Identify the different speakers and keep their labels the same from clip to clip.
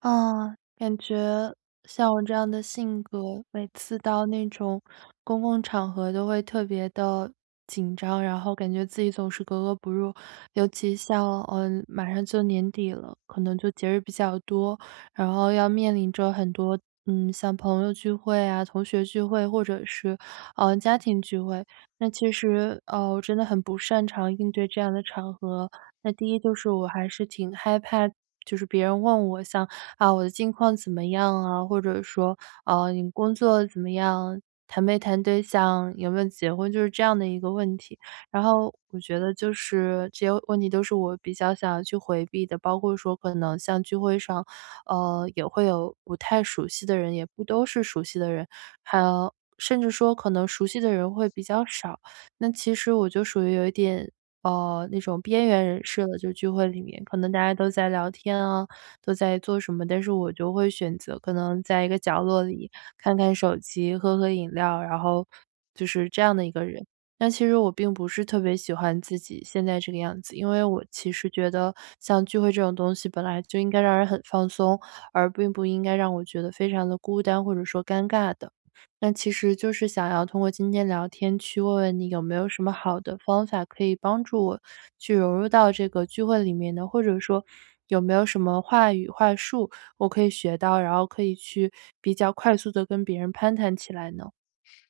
Speaker 1: 啊，感觉像我这样的性格，每次到那种公共场合都会特别的紧张，然后感觉自己总是格格不入。尤其像马上就年底了，可能就节日比较多，然后要面临着很多像朋友聚会啊、同学聚会，或者是家庭聚会。那其实我真的很不擅长应对这样的场合。那第一就是我还是挺害怕。就是别人问我像啊，我的近况怎么样啊？或者说，你工作怎么样？谈没谈对象？有没有结婚？就是这样的一个问题。然后我觉得就是这些问题都是我比较想要去回避的，包括说可能像聚会上，也会有不太熟悉的人，也不都是熟悉的人，还有甚至说可能熟悉的人会比较少。那其实我就属于有一点。那种边缘人士了，就聚会里面，可能大家都在聊天啊，都在做什么，但是我就会选择可能在一个角落里看看手机，喝喝饮料，然后就是这样的一个人。那其实我并不是特别喜欢自己现在这个样子，因为我其实觉得像聚会这种东西本来就应该让人很放松，而并不应该让我觉得非常的孤单或者说尴尬的。那其实就是想要通过今天聊天去问问你有没有什么好的方法可以帮助我去融入到这个聚会里面呢？或者说有没有什么话语话术我可以学到，然后可以去比较快速的跟别人攀谈起来呢？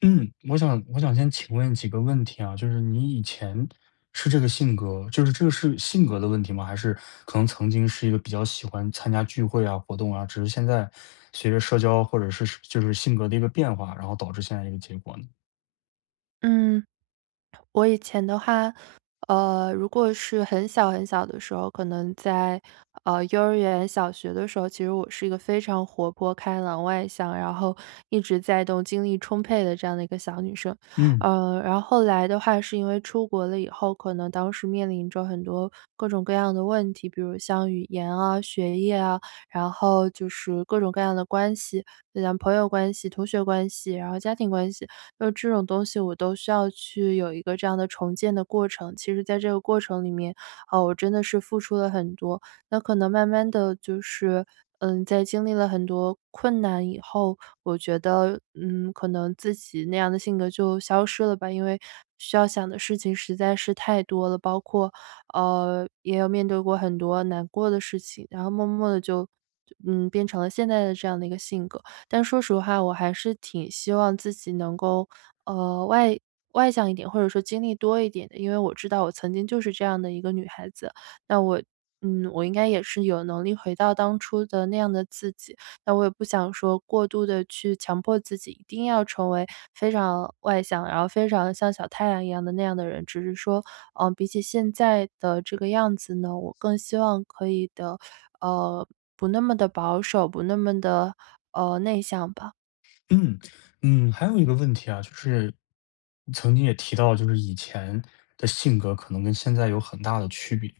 Speaker 2: 嗯，我想先请问几个问题啊，就是你以前是这个性格，就是这个是性格的问题吗？还是可能曾经是一个比较喜欢参加聚会啊、活动啊，只是现在随着社交或者是就是性格的一个变化，然后导致现在一个结果呢？
Speaker 1: 嗯。我以前的话，如果是很小很小的时候，可能在幼儿园、小学的时候，其实我是一个非常活泼、开朗、外向，然后一直在动、精力充沛的这样的一个小女生。
Speaker 2: 嗯。
Speaker 1: 然后后来的话，是因为出国了以后，可能当时面临着很多各种各样的问题，比如像语言啊、学业啊，然后就是各种各样的关系，就像朋友关系、同学关系，然后家庭关系。就这种东西我都需要去有一个这样的重建的过程。其实在这个过程里面，啊，我真的是付出了很多。那可能慢慢的就是，在经历了很多困难以后，我觉得，可能自己那样的性格就消失了吧。因为需要想的事情实在是太多了，包括，也有面对过很多难过的事情，然后默默的就变成了现在的这样的一个性格。但说实话，我还是挺希望自己能够呃，外外向一点，或者说经历多一点的，因为我知道我曾经就是这样的一个女孩子，那我我应该也是有能力回到当初的那样的自己。那我也不想说过度的去强迫自己一定要成为非常外向，然后非常像小太阳一样的那样的人，只是说，比起现在的这个样子呢，我更希望可以的，呃，不那么的保守，不那么的，内向吧。
Speaker 2: 嗯，嗯，还有一个问题啊，就是曾经也提到，就是以前的性格可能跟现在有很大的区别。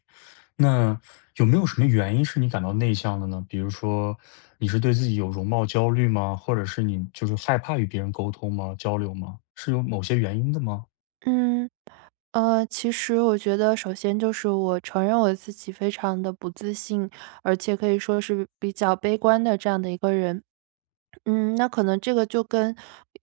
Speaker 2: 那有没有什么原因是你感到内向的呢？比如说，你是对自己有容貌焦虑吗？或者是你就是害怕与别人沟通吗？交流吗？是有某些原因的吗？
Speaker 1: 嗯。其实我觉得首先就是我承认我自己非常的不自信，而且可以说是比较悲观的这样的一个人。那可能这个就跟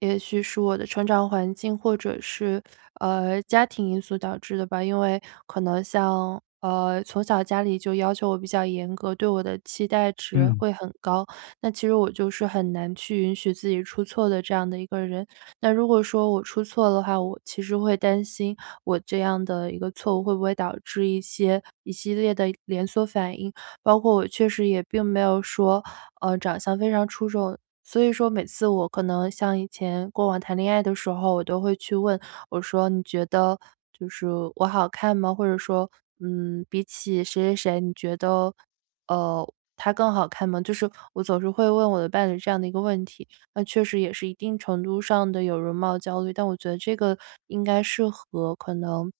Speaker 1: 也许是我的成长环境，或者是家庭因素导致的吧。因为可能像从小家里就要求我比较严格，对我的期待值
Speaker 2: 嗯。
Speaker 1: 会很高。那其实我就是很难去允许自己出错的这样的一个人。那如果说我出错的话，我其实会担心我这样的一个错误会不会导致一些一系列的连锁反应。包括我确实也并没有说，长相非常出众。所以说每次我可能像以前过往谈恋爱的时候，我都会去问我说：“你觉得就是我好看吗？”或者说，比起谁谁谁，你觉得，呃，他更好看吗？就是我总是会问我的伴侣这样的一个问题，那确实也是一定程度上的有容貌焦虑，但我觉得这个应该适合可能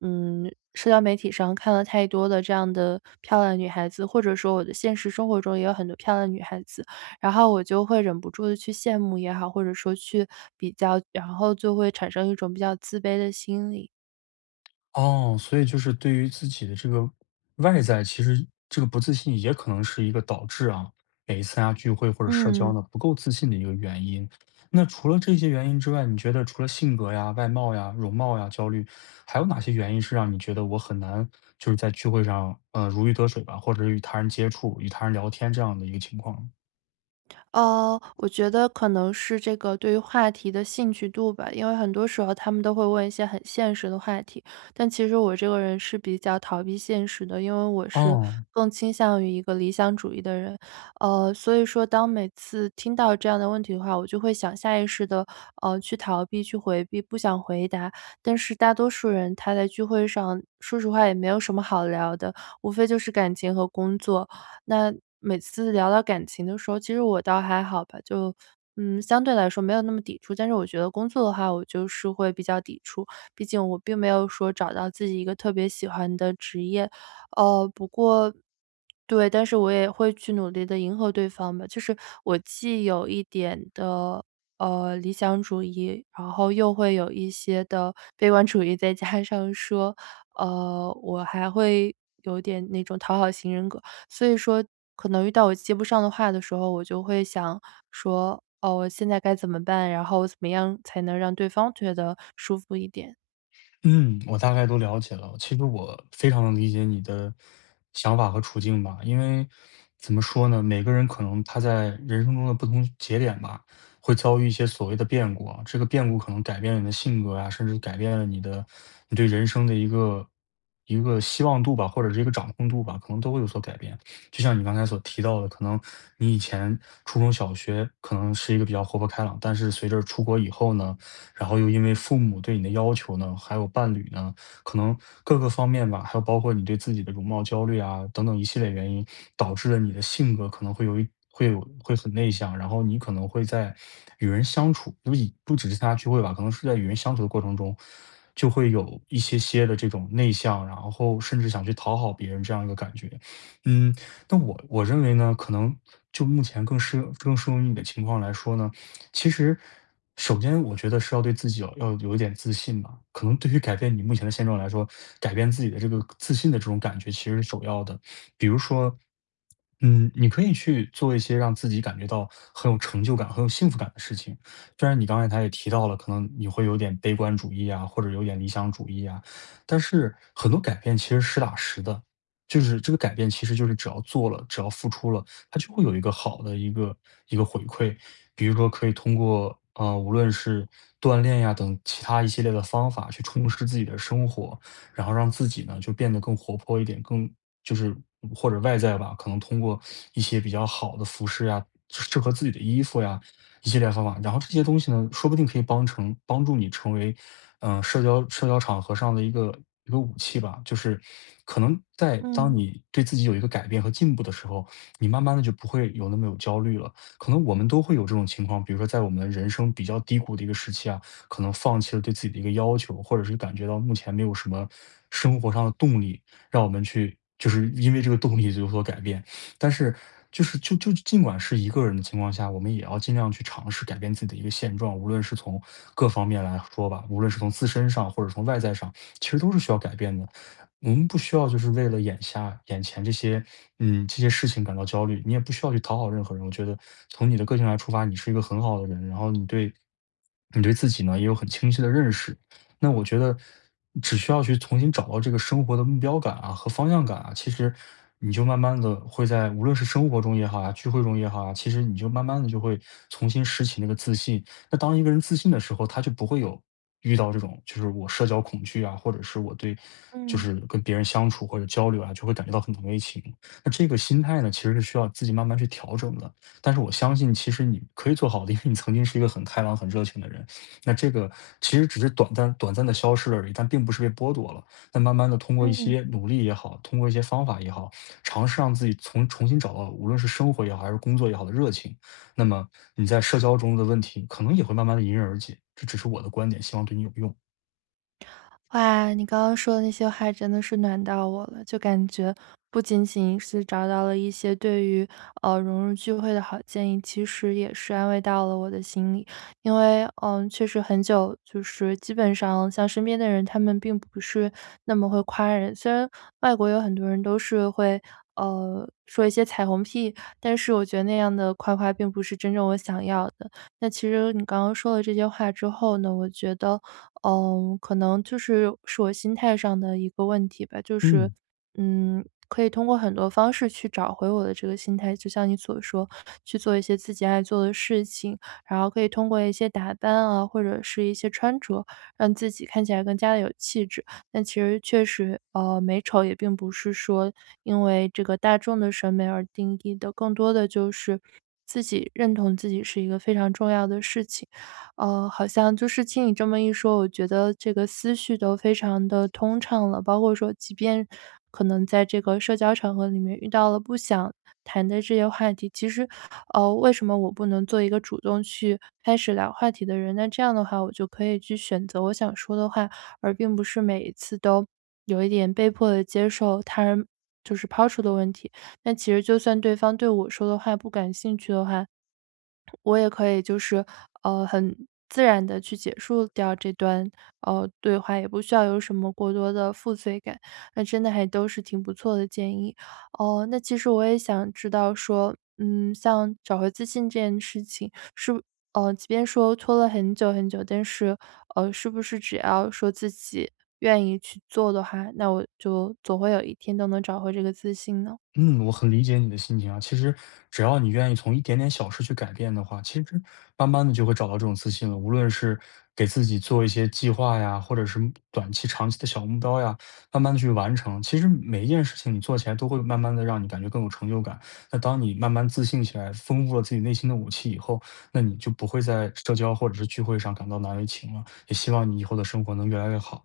Speaker 1: 社交媒体上看了太多的这样的漂亮女孩子，或者说我的现实生活中也有很多漂亮女孩子，然后我就会忍不住的去羡慕也好，或者说去比较，然后就会产生一种比较自卑的心理。
Speaker 2: 哦，所以就是对于自己的这个外在，其实这个不自信也可能是一个导致啊，每一次啊聚会或者社交
Speaker 1: 嗯。
Speaker 2: 呢，不够自信的一个原因。那除了这些原因之外，你觉得除了性格呀、外貌呀、容貌呀、焦虑，还有哪些原因是让你觉得我很难就是在聚会上，如鱼得水吧，或者与他人接触、与他人聊天这样的一个情况？
Speaker 1: 我觉得可能是这个对于话题的兴趣度吧，因为很多时候他们都会问一些很现实的话题，但其实我这个人是比较逃避现实的，因为我是
Speaker 2: 哦。
Speaker 1: 更倾向于一个理想主义的人。所以说当每次听到这样的问题的话，我就会想下意识的去逃避、去回避，不想回答。但是大多数人他在聚会上，说实话也没有什么好聊的，无非就是感情和工作。那每次聊到感情的时候，其实我倒还好吧，就相对来说没有那么抵触。但是我觉得工作的话，我就是会比较抵触，毕竟我并没有说找到自己一个特别喜欢的职业。哦，不过对，但是我也会去努力的迎合对方吧，就是我既有一点的，理想主义，然后又会有一些的悲观主义，再加上说，我还会有点那种讨好型人格。所以说可能遇到我接不上的话的时候，我就会想说：“哦，我现在该怎么办？然后我怎么样才能让对方觉得舒服一点？”
Speaker 2: 嗯，我大概都了解了。其实我非常能理解你的想法和处境吧，因为怎么说呢，每个人可能他在人生中的不同节点吧，会遭遇一些所谓的变故啊，这个变故可能改变了你的性格啊，甚至改变了你对人生的一个希望度吧，或者是一个掌控度吧，可能都会有所改变。就像你刚才所提到的，可能你以前初中小学可能是一个比较活泼开朗，但是随着出国以后呢，然后又因为父母对你的要求呢，还有伴侣呢，可能各个方面吧，还有包括你对自己的容貌焦虑啊等等一系列原因，导致了你的性格可能会有会很内向，然后你可能会在与人相处，不只是参加聚会吧，可能是在与人相处的过程中，就会有一些些的这种内向，然后甚至想去讨好别人这样一个感觉。嗯，那我认为呢，可能就目前更适用于你的情况来说呢，其实，首先我觉得是对自己要有一点自信吧。可能对于改变你目前的现状来说，改变自己的这个自信的这种感觉其实是首要的。比如说，嗯，你可以去做一些让自己感觉到很有成就感、很有幸福感的事情。虽然你刚才他也提到了，可能你会有点悲观主义啊，或者有点理想主义啊，但是很多改变其实实打实的。就是这个改变，其实就是只要做了，只要付出了，它就会有一个好的一个回馈。比如说可以通过，无论是锻炼呀等其他一系列的方法去充实自己的生活，然后让自己呢就变得更活泼一点，更就是或者外在吧，可能通过一些比较好的服饰呀，适合自己的衣服呀，一系列方法。然后这些东西呢，说不定可以帮助你成为，嗯社交场合上的一个武器吧。就是可能在当
Speaker 1: 嗯
Speaker 2: 你对自己有一个改变和进步的时候，你慢慢的就不会有那么有焦虑了。可能我们都会有这种情况，比如说在我们人生比较低谷的一个时期啊，可能放弃了对自己的一个要求，或者是感觉到目前没有什么生活上的动力，让我们去就是因为这个动力就有所改变。但是就是就就尽管是一个人的情况下，我们也要尽量去尝试改变自己的一个现状，无论是从各方面来说吧，无论是从自身上或者从外在上，其实都是需要改变的。我们不需要就是为了眼前这些，嗯，这些事情感到焦虑，你也不需要去讨好任何人。我觉得从你的个性来出发，你是一个很好的人，然后你对自己呢也有很清晰的认识。那我觉得只需要去重新找到这个生活的目标感啊和方向感啊，其实你就慢慢的会在无论是生活中也好啊，聚会中也好啊，其实你就慢慢的就会重新拾起那个自信，那当一个人自信的时候，他就不会有遇到这种就是我社交恐惧啊，或者是我对就
Speaker 1: 嗯
Speaker 2: 是跟别人相处或者交流啊，就会感觉到很同为情。那这个心态呢，其实是需要自己慢慢去调整的。但是我相信，其实你可以做好的，因为你曾经是一个很开朗、很热情的人。那这个其实只是短暂的消失了而已，但并不是被剥夺了。那慢慢的通过一
Speaker 1: 嗯。
Speaker 2: 些努力也好，通过一些方法也好，尝试让自己从重新找到，无论是生活也好，还是工作也好的热情。那么你在社交中的问题可能也会慢慢的迎刃而解，这只是我的观点，希望对你有用。
Speaker 1: 哇，你刚刚说的那些话真的是暖到我了，就感觉不仅仅是找到了一些对于融入聚会的好建议，其实也是安慰到了我的心里。因为确实很久就是基本上像身边的人，他们并不是那么会夸人。虽然外国有很多人都是会说一些彩虹屁，但是我觉得那样的夸夸并不是真正我想要的。那其实你刚刚说了这些话之后呢，我觉得。可能就是是我心态上的一个问题吧，就是，
Speaker 2: 嗯。
Speaker 1: 可以通过很多方式去找回我的这个心态，就像你所说，去做一些自己爱做的事情，然后可以通过一些打扮啊，或者是一些穿着，让自己看起来更加的有气质。但其实确实，美丑也并不是说因为这个大众的审美而定义的，更多的就是自己认同自己是一个非常重要的事情。好像就是听你这么一说，我觉得这个思绪都非常的通畅了。包括说即便可能在这个社交场合里面遇到了不想谈的这些话题，其实，为什么我不能做一个主动去开始聊话题的人？那这样的话，我就可以去选择我想说的话，而并不是每一次都有一点被迫的接受他人就是抛出的问题。那其实就算对方对我说的话不感兴趣的话，我也可以就是，很自然的去结束掉这段，对话，也不需要有什么过多的负罪感，那真的还都是挺不错的建议。哦，那其实我也想知道说，像找回自信这件事情，即便说拖了很久很久，但是，是不是只要说自己愿意去做的话，那我就总会有一天都能找回这个自信呢？
Speaker 2: 嗯，我很理解你的心情啊。其实只要你愿意从一点点小事去改变的话，其实慢慢的就会找到这种自信了。无论是给自己做一些计划呀，或者是短期、长期的小目标呀，慢慢的去完成。其实每一件事情你做起来都会慢慢的让你感觉更有成就感。那当你慢慢自信起来，丰富了自己内心的武器以后，那你就不会在社交或者是聚会上感到难为情了。也希望你以后的生活能越来越好。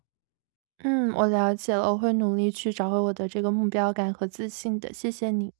Speaker 1: 嗯，我了解了，我会努力去找回我的这个目标感和自信的，谢谢你。